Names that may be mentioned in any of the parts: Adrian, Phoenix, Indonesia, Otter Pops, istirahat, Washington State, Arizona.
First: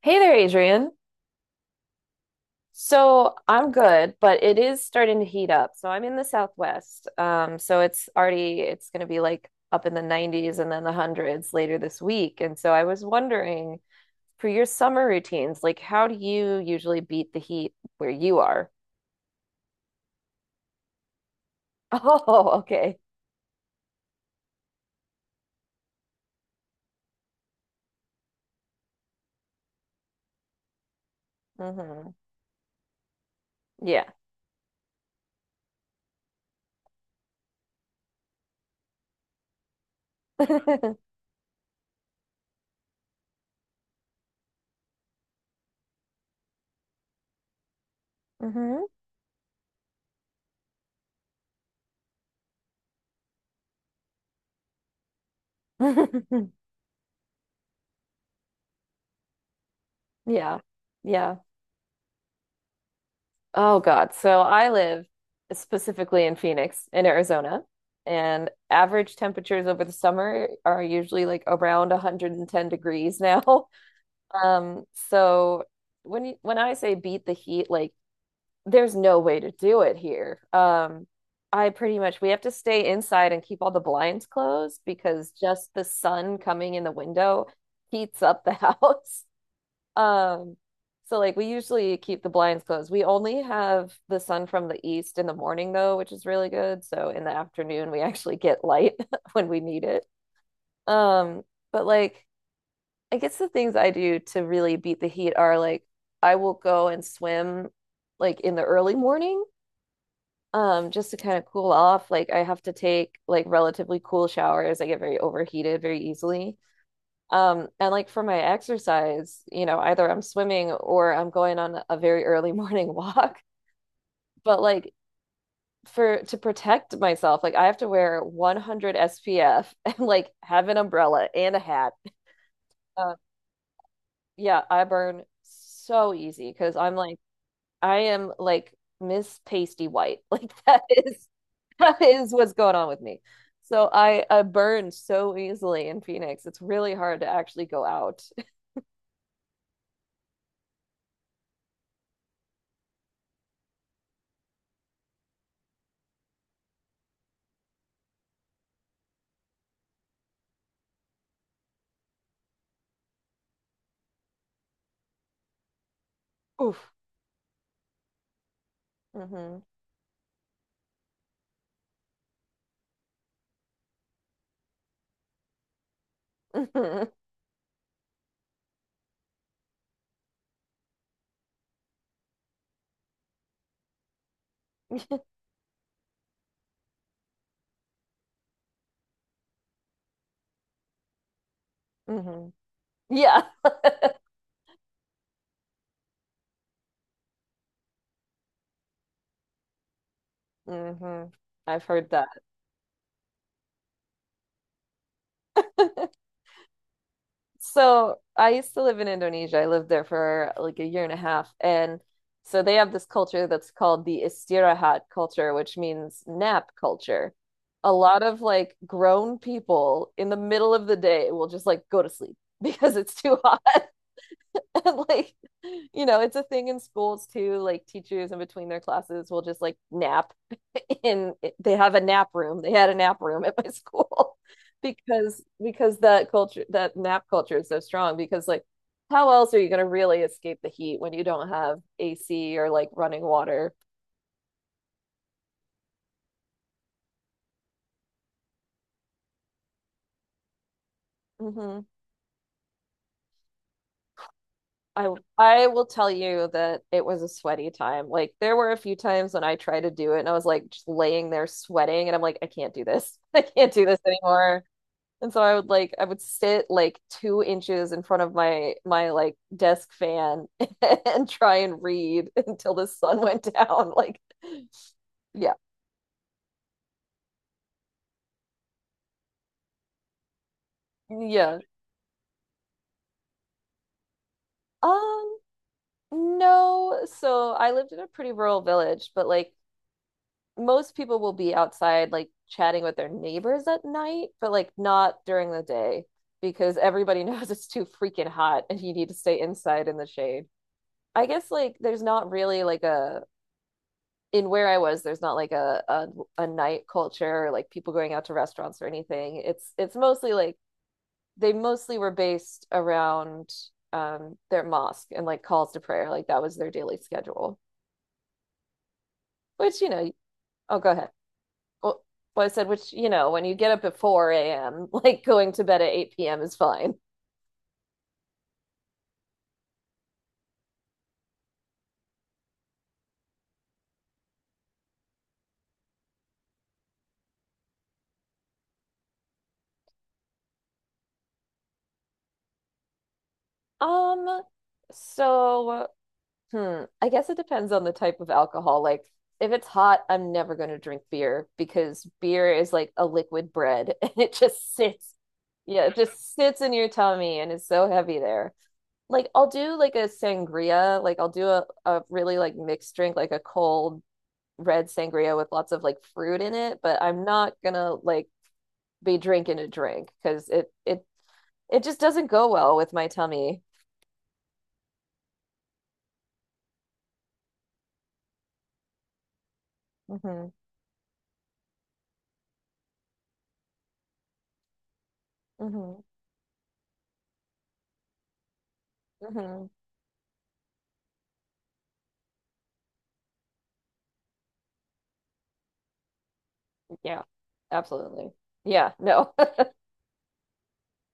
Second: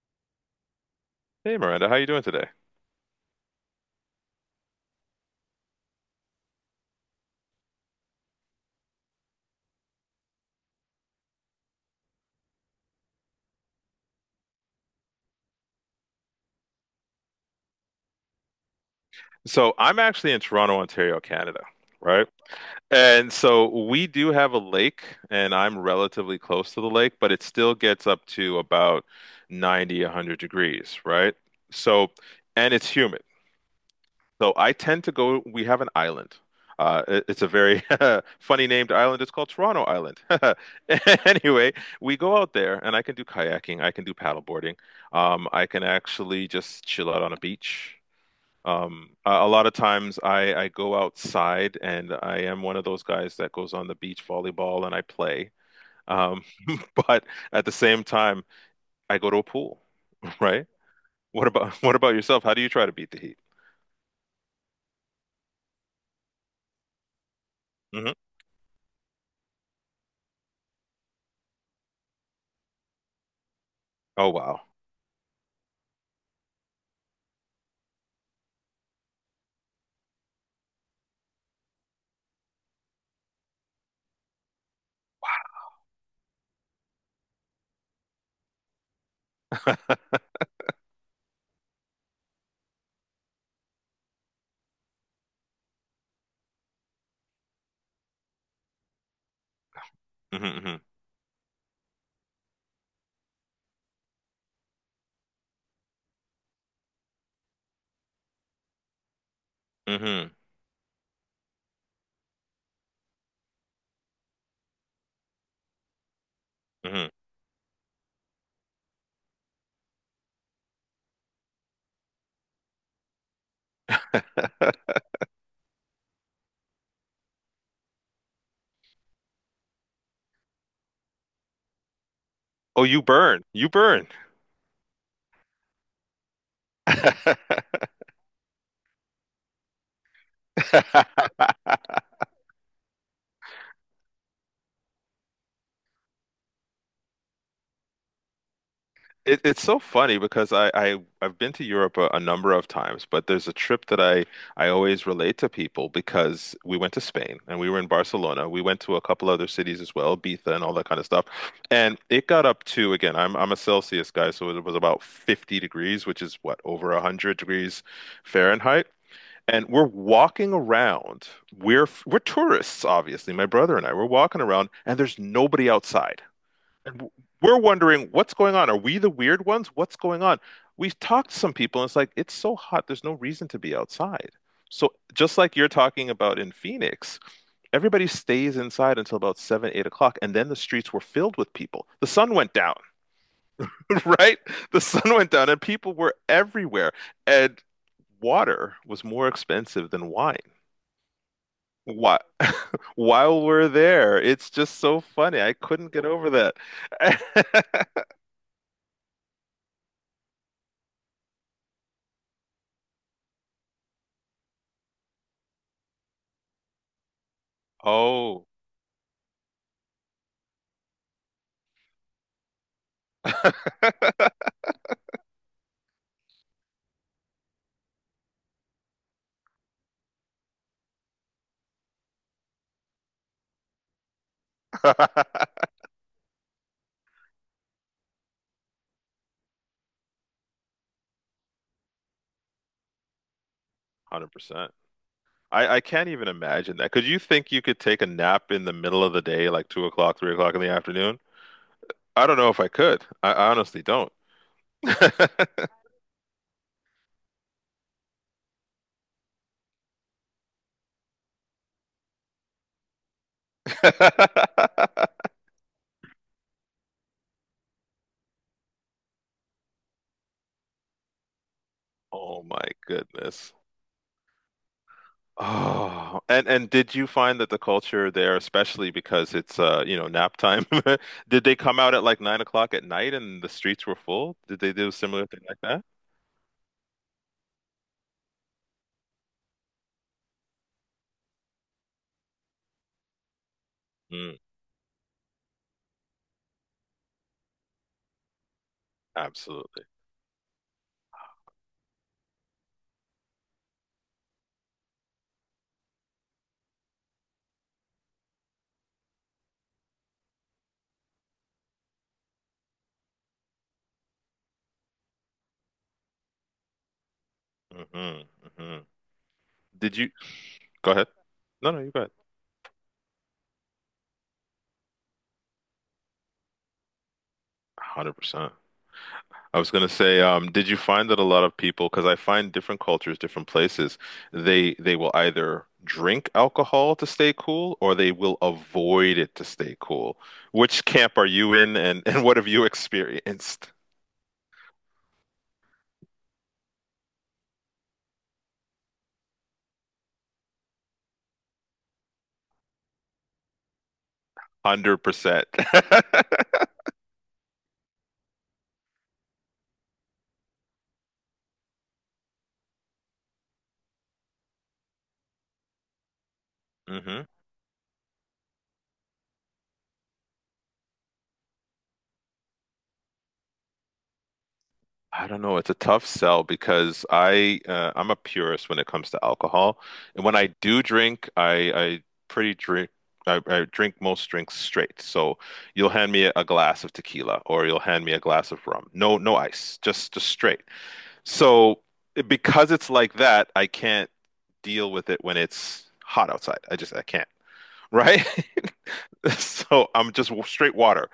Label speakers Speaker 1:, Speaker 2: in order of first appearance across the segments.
Speaker 1: Hey there, Adrian.
Speaker 2: Hey Miranda, how you doing today?
Speaker 1: So I'm good, but it is starting to heat up. So I'm in the Southwest. So it's going to be like up in the 90s and then the hundreds later this week. And so I was wondering for your summer routines, like how do you usually beat the heat where you are?
Speaker 2: So I'm actually in Toronto, Ontario, Canada, right?
Speaker 1: Oh, okay.
Speaker 2: And so we do have a lake, and I'm relatively close to the lake, but it still gets up to about 90, 100 degrees, right?
Speaker 1: Hmm.
Speaker 2: So, and it's humid.
Speaker 1: Yeah.
Speaker 2: So I tend to go, we have an island. It's a very funny named island. It's called Toronto Island. Anyway, we go out there, and I can do kayaking, I can do paddleboarding. I can actually just chill out on a beach.
Speaker 1: Hmm.
Speaker 2: A lot of times I go outside and I am one of those guys that goes on the beach volleyball and I play. Um, but at the same time, I go to a pool,
Speaker 1: Yeah.
Speaker 2: right?
Speaker 1: Yeah.
Speaker 2: What about what about yourself? How do you try to beat the heat?
Speaker 1: Oh God. So I live specifically in Phoenix, in Arizona,
Speaker 2: Hmm.
Speaker 1: and average temperatures over the summer are usually like around 110 degrees now.
Speaker 2: Oh wow.
Speaker 1: Um, so when I say beat the heat, like there's no way to do it here. I pretty much we have to stay inside and keep all the blinds closed because just the sun coming in the window heats up the house. Um, so like we usually keep the blinds closed. We only have the sun from the east in the morning though, which is really good. So in the afternoon we actually get light when we need it.
Speaker 2: Hmm. Hmm.
Speaker 1: Um, but like I guess the things I do to really beat the heat are like I will go and swim like in the early morning,
Speaker 2: Hmm.
Speaker 1: just to kind of cool off. Like I have to take like relatively cool showers. I get very overheated very easily.
Speaker 2: Hmm.
Speaker 1: And like for my exercise, you know, either I'm swimming or I'm going on a very early morning walk. But like for to protect myself, like I have to wear 100 SPF and like have an umbrella and a hat.
Speaker 2: Oh, you
Speaker 1: Uh,
Speaker 2: burn. You burn.
Speaker 1: yeah, I burn so easy because I am like Miss Pasty White. Like that is what's going on with me. So I burn so easily in Phoenix. It's really hard to actually go out.
Speaker 2: It's so funny because I've been to Europe a number of times, but there's a trip that I always relate to people because we went to Spain and we were in Barcelona. We went to a couple other cities as well, Ibiza and all that kind of stuff. And it got up to again, I'm a Celsius guy, so it was about 50 degrees, which is what, over
Speaker 1: Oof.
Speaker 2: 100 degrees Fahrenheit.
Speaker 1: Hmm.
Speaker 2: And we're walking around. We're tourists, obviously. My brother and I, we're walking around and there's nobody outside. And we're wondering what's going on. Are we the weird ones? What's going on? We've talked to some people, and it's like it's so hot. There's no reason to be outside. So just like you're talking about in Phoenix, everybody stays inside until about seven, 8 o'clock, and then the streets were filled with people. The sun
Speaker 1: Hmm.
Speaker 2: went down,
Speaker 1: Yeah.
Speaker 2: right? The sun went down, and people were everywhere. And water was more expensive than wine.
Speaker 1: Hmm. I've heard
Speaker 2: Why,
Speaker 1: that.
Speaker 2: while we're there, it's just so funny. I couldn't get over that.
Speaker 1: So I used to live in Indonesia. I lived there for like a year and a half. And so they have this culture that's called the istirahat culture, which means nap culture. A lot of
Speaker 2: Oh.
Speaker 1: like grown people in the middle of the day will just like go to sleep because it's too hot. And like you know it's a thing in schools too, like teachers in between their classes will just like nap in they have a nap room, they had a nap room at my school, because because that culture, that nap culture is so strong because like how else are you going to really escape the heat when you don't have ac or like running water.
Speaker 2: 100%. I can't even imagine that. Could you think you could take a nap in the middle of the day, like 2 o'clock, 3 o'clock in the afternoon?
Speaker 1: Mm-hmm.
Speaker 2: I don't know if I could. I honestly don't.
Speaker 1: i I will tell you that it was a sweaty time. Like there were a few times when I tried to do it and I was like just laying there sweating and I'm like, I can't do this. I can't do this anymore. And so I would like I would sit like 2 inches in front of my like desk fan and try and read
Speaker 2: Oh my
Speaker 1: until the sun went
Speaker 2: goodness.
Speaker 1: down. Like, yeah,
Speaker 2: Oh, and did you find that the culture there, especially because it's nap time, did they
Speaker 1: yeah.
Speaker 2: come out at like 9 o'clock at night and the streets were full? Did they do a similar
Speaker 1: Um,
Speaker 2: thing like that?
Speaker 1: no. So I lived in a pretty rural village, but like most people will be outside like chatting with their neighbors at night,
Speaker 2: Mm,
Speaker 1: but like not during the day because everybody knows it's too freaking hot and you need to stay
Speaker 2: absolutely.
Speaker 1: inside in the shade. I guess like there's not really like a in where I was, there's not like a a night culture or like people going out to restaurants or anything. It's mostly like they mostly were based around their mosque and like calls to prayer. Like that was their daily schedule.
Speaker 2: Hmm. Hmm.
Speaker 1: Which, you
Speaker 2: Did you
Speaker 1: know, oh go
Speaker 2: Go ahead?
Speaker 1: ahead.
Speaker 2: No, no, you go
Speaker 1: Well,
Speaker 2: ahead.
Speaker 1: I said, which, you know, when you get up at 4 a.m., like going to bed at 8 p.m. is fine.
Speaker 2: 100%. I was going to say, did you find that a lot of people, because I find different cultures, different places, they will either drink alcohol to stay cool or they will avoid it to stay cool. Which camp are you in and, and what have you experienced?
Speaker 1: Um, so Hmm. I guess it depends on the type of alcohol. Like, if it's hot, I'm never going to drink beer because beer is like a liquid bread and it just
Speaker 2: 100%.
Speaker 1: sits. Yeah, it
Speaker 2: percent
Speaker 1: just sits in your tummy and is so heavy there. Like, I'll do like a sangria. Like, I'll do a really like mixed drink, like a cold red sangria with lots of like fruit in it, but I'm not gonna like be drinking a drink because it just doesn't go well with my tummy.
Speaker 2: I don't know. It's a tough sell because I'm a purist when it comes to alcohol, and when
Speaker 1: Hmm.
Speaker 2: I do drink, pretty drink I drink most drinks straight. So you'll
Speaker 1: Hmm.
Speaker 2: hand me a glass of tequila or you'll hand me a glass of rum. No
Speaker 1: Hmm.
Speaker 2: ice, just straight. So because it's like that, I can't deal with it when it's hot outside. I
Speaker 1: Yeah,
Speaker 2: can't. Right?
Speaker 1: absolutely. Yeah, no.
Speaker 2: So I'm just straight water,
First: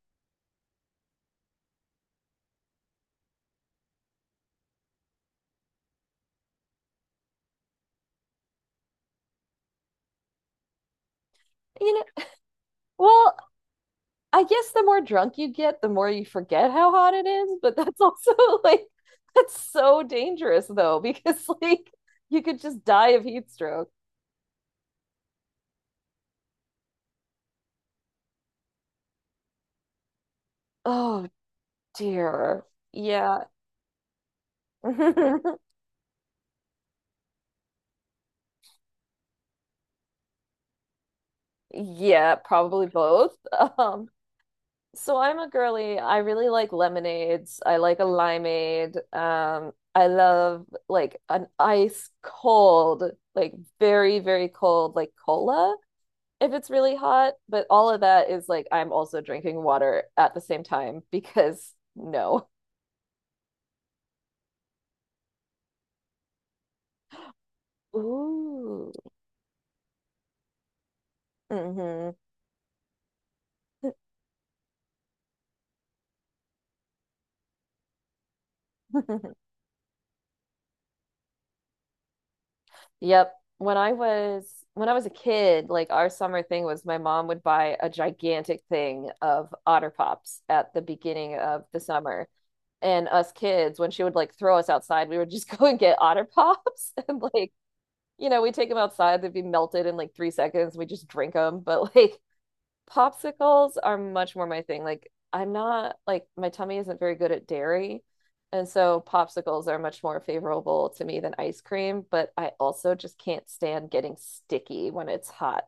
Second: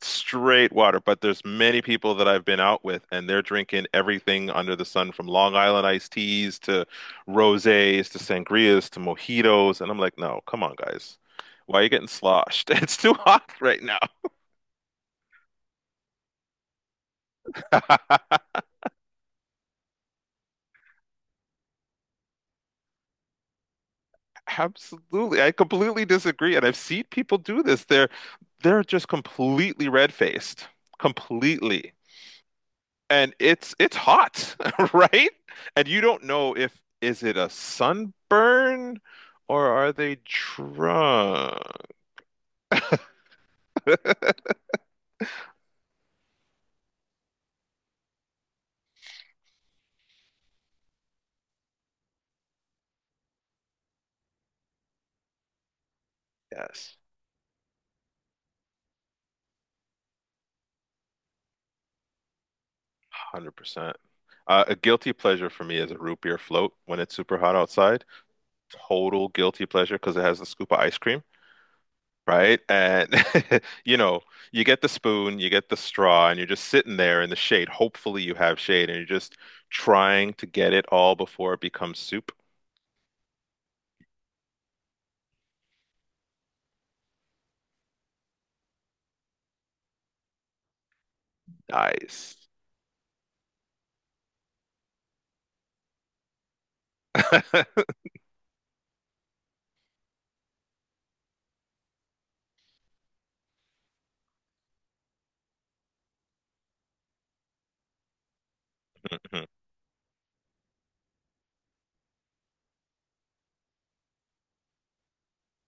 Speaker 2: straight water. But there's many people that I've been out with, and they're drinking everything under the sun, from Long Island iced teas to rosés to sangrias to mojitos, and I'm like, no, come on, guys, why are you
Speaker 1: You know,
Speaker 2: getting sloshed? It's too
Speaker 1: well,
Speaker 2: hot right now.
Speaker 1: I guess the more drunk you get, the more you forget how hot it is, but that's also like that's so dangerous though because like you could just die of heat stroke.
Speaker 2: Absolutely, I completely disagree, and I've seen people do this. They're just completely red-faced,
Speaker 1: Oh
Speaker 2: completely.
Speaker 1: dear.
Speaker 2: And
Speaker 1: Yeah.
Speaker 2: it's hot, right? And you don't know if is it a sunburn or are they drunk?
Speaker 1: Yeah, probably both. Um So I'm a girly. I really like lemonades. I like a limeade. I love like an ice cold, like very, very cold, like cola if it's really
Speaker 2: Yes,
Speaker 1: hot. But all of that is like I'm also drinking water at the same time because no.
Speaker 2: 100%. A guilty pleasure for me is a root beer float when it's super hot outside.
Speaker 1: Ooh.
Speaker 2: Total guilty pleasure because it has the scoop of ice cream,
Speaker 1: Mm-hmm.
Speaker 2: right? And you know, you get the spoon, you get the straw, and you're just sitting there in the shade. Hopefully you have shade and you're just trying to get it all before it becomes soup.
Speaker 1: Yep. When I was a kid, like our summer thing was my mom would buy a gigantic thing of Otter Pops at the beginning of the summer.
Speaker 2: Nice.
Speaker 1: And us kids when she would like throw us outside, we would just go and get Otter Pops and like, you know, we take them outside, they'd be melted in like 3 seconds, we just drink them, but like popsicles are much more my thing, like I'm not like my tummy isn't very good at dairy, and so popsicles are much more favorable to me than ice cream, but I also just can't stand getting sticky when it's hot.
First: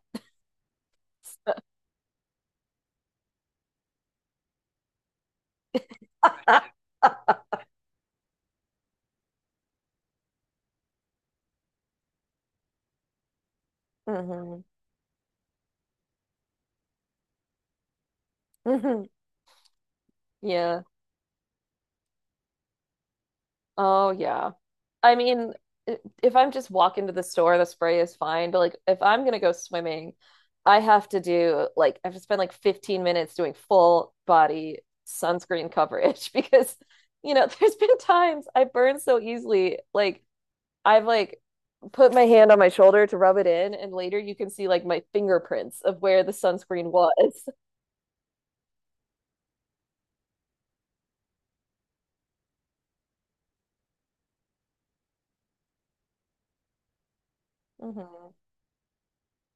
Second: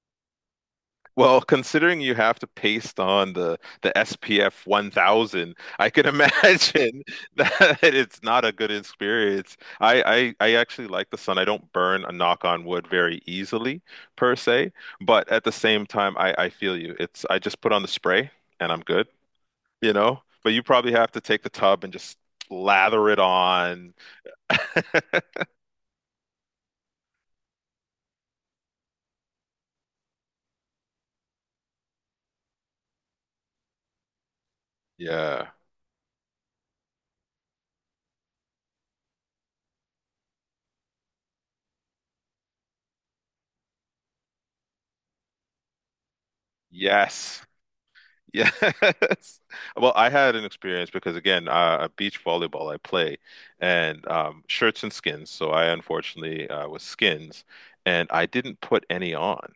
Speaker 2: Well, considering you have to paste on the SPF 1000, I can imagine that it's not a good experience. I actually like the sun. I don't burn a knock on wood very easily per
Speaker 1: Mm-hmm.
Speaker 2: se, but at the same time, I feel you. It's I just put on the spray and I'm
Speaker 1: Mm-hmm.
Speaker 2: good, you know? But you
Speaker 1: Yeah.
Speaker 2: probably have to take the tub and just lather it on.
Speaker 1: Oh yeah. I mean, if I'm just walking to the store, the spray is fine. But like if I'm gonna go swimming, I have to spend like 15 minutes doing full body
Speaker 2: Yeah.
Speaker 1: sunscreen coverage because you know, there's been times I burn so easily. Like I've like put my hand on my shoulder to rub it in, and later you can see like my fingerprints of where the sunscreen
Speaker 2: Yes.
Speaker 1: was.
Speaker 2: Yes. Well, I had an experience because again, beach volleyball I play and shirts and skins. So I unfortunately was skins and I
Speaker 1: Mhm.
Speaker 2: didn't put any on.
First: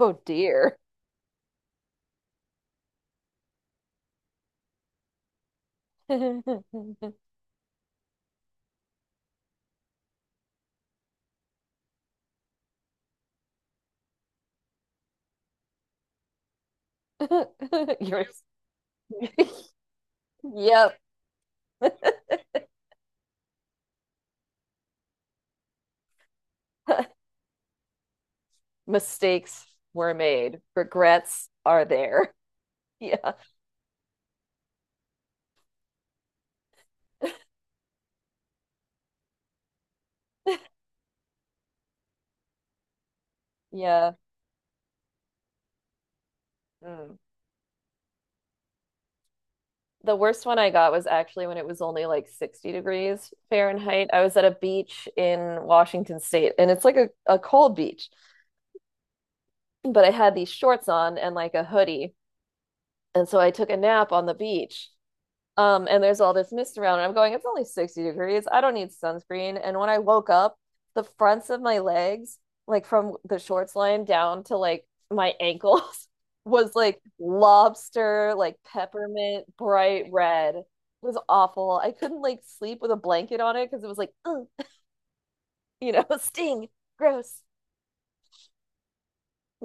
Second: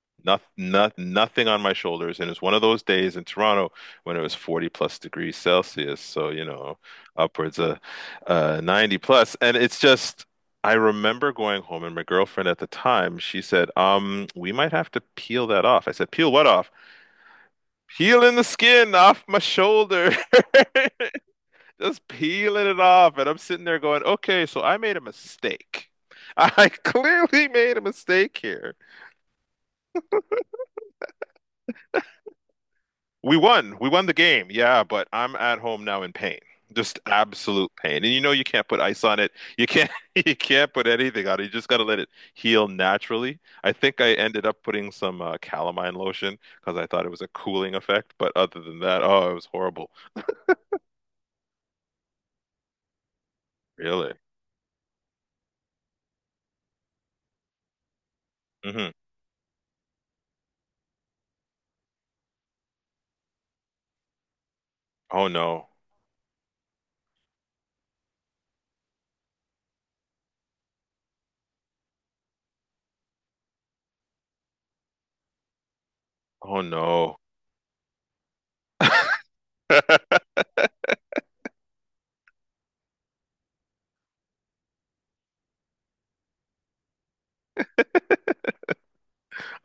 Speaker 1: Oh dear.
Speaker 2: Nothing on my shoulders. And it was one of those days in Toronto when it was 40 plus degrees Celsius. So, upwards of 90 plus. And it's just, I remember going home and my girlfriend at the time, she said, we might have to peel that off. I said, peel what, peeling
Speaker 1: Yours.
Speaker 2: the skin off my shoulder,
Speaker 1: Yep.
Speaker 2: just peeling it off. And I'm sitting there going, okay, so I made a mistake. I clearly made a mistake here.
Speaker 1: Mistakes were made. Regrets are there. Yeah.
Speaker 2: We won. We won the game. Yeah, but I'm at home now in pain. Just absolute pain. And you know you can't put ice on it. You can't you can't put anything on it. You just got to let it heal naturally. I think
Speaker 1: Yeah.
Speaker 2: I ended up putting some calamine lotion because I thought it
Speaker 1: Mm.
Speaker 2: was a cooling effect, but other than that, oh, it was horrible.
Speaker 1: The worst one I got was actually when it was only like 60 degrees Fahrenheit.
Speaker 2: Really?
Speaker 1: I was at a beach in Washington State and it's like a cold beach,
Speaker 2: Hmm.
Speaker 1: but I had these shorts on and like a hoodie. And so I took a nap on the beach.
Speaker 2: Oh no.
Speaker 1: And there's all this mist around, and I'm going, it's only 60 degrees. I don't need sunscreen. And when I woke up, the fronts of my legs, like from the shorts line down to like my ankles,
Speaker 2: Oh
Speaker 1: was like
Speaker 2: no.
Speaker 1: lobster, like peppermint, bright red. It was awful. I couldn't like sleep with a blanket on it because it was like, you know, sting, gross.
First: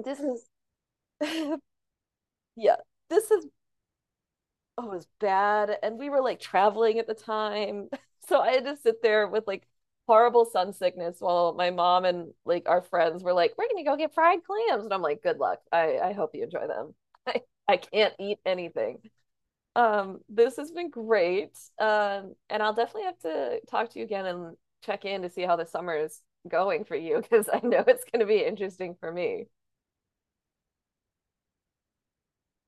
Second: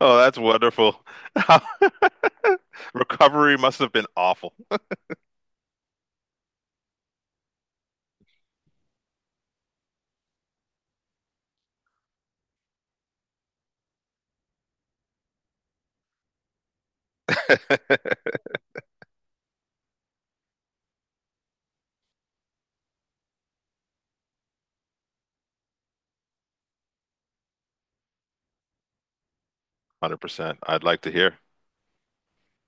Speaker 2: Oh, that's
Speaker 1: is,
Speaker 2: wonderful.
Speaker 1: yeah, this is
Speaker 2: Recovery must have been awful.
Speaker 1: oh, it was bad. And we were like traveling at the time. So I had to sit there with like horrible sun sickness while my mom and like our friends were like, we're going to go get fried clams. And I'm like, good luck. I hope you enjoy them. I, I can't eat anything. This has been great. And I'll definitely have to talk to you again and check in to see how the summer is going for you because I know it's going to be interesting for me.
Speaker 2: 100%. I'd like to hear.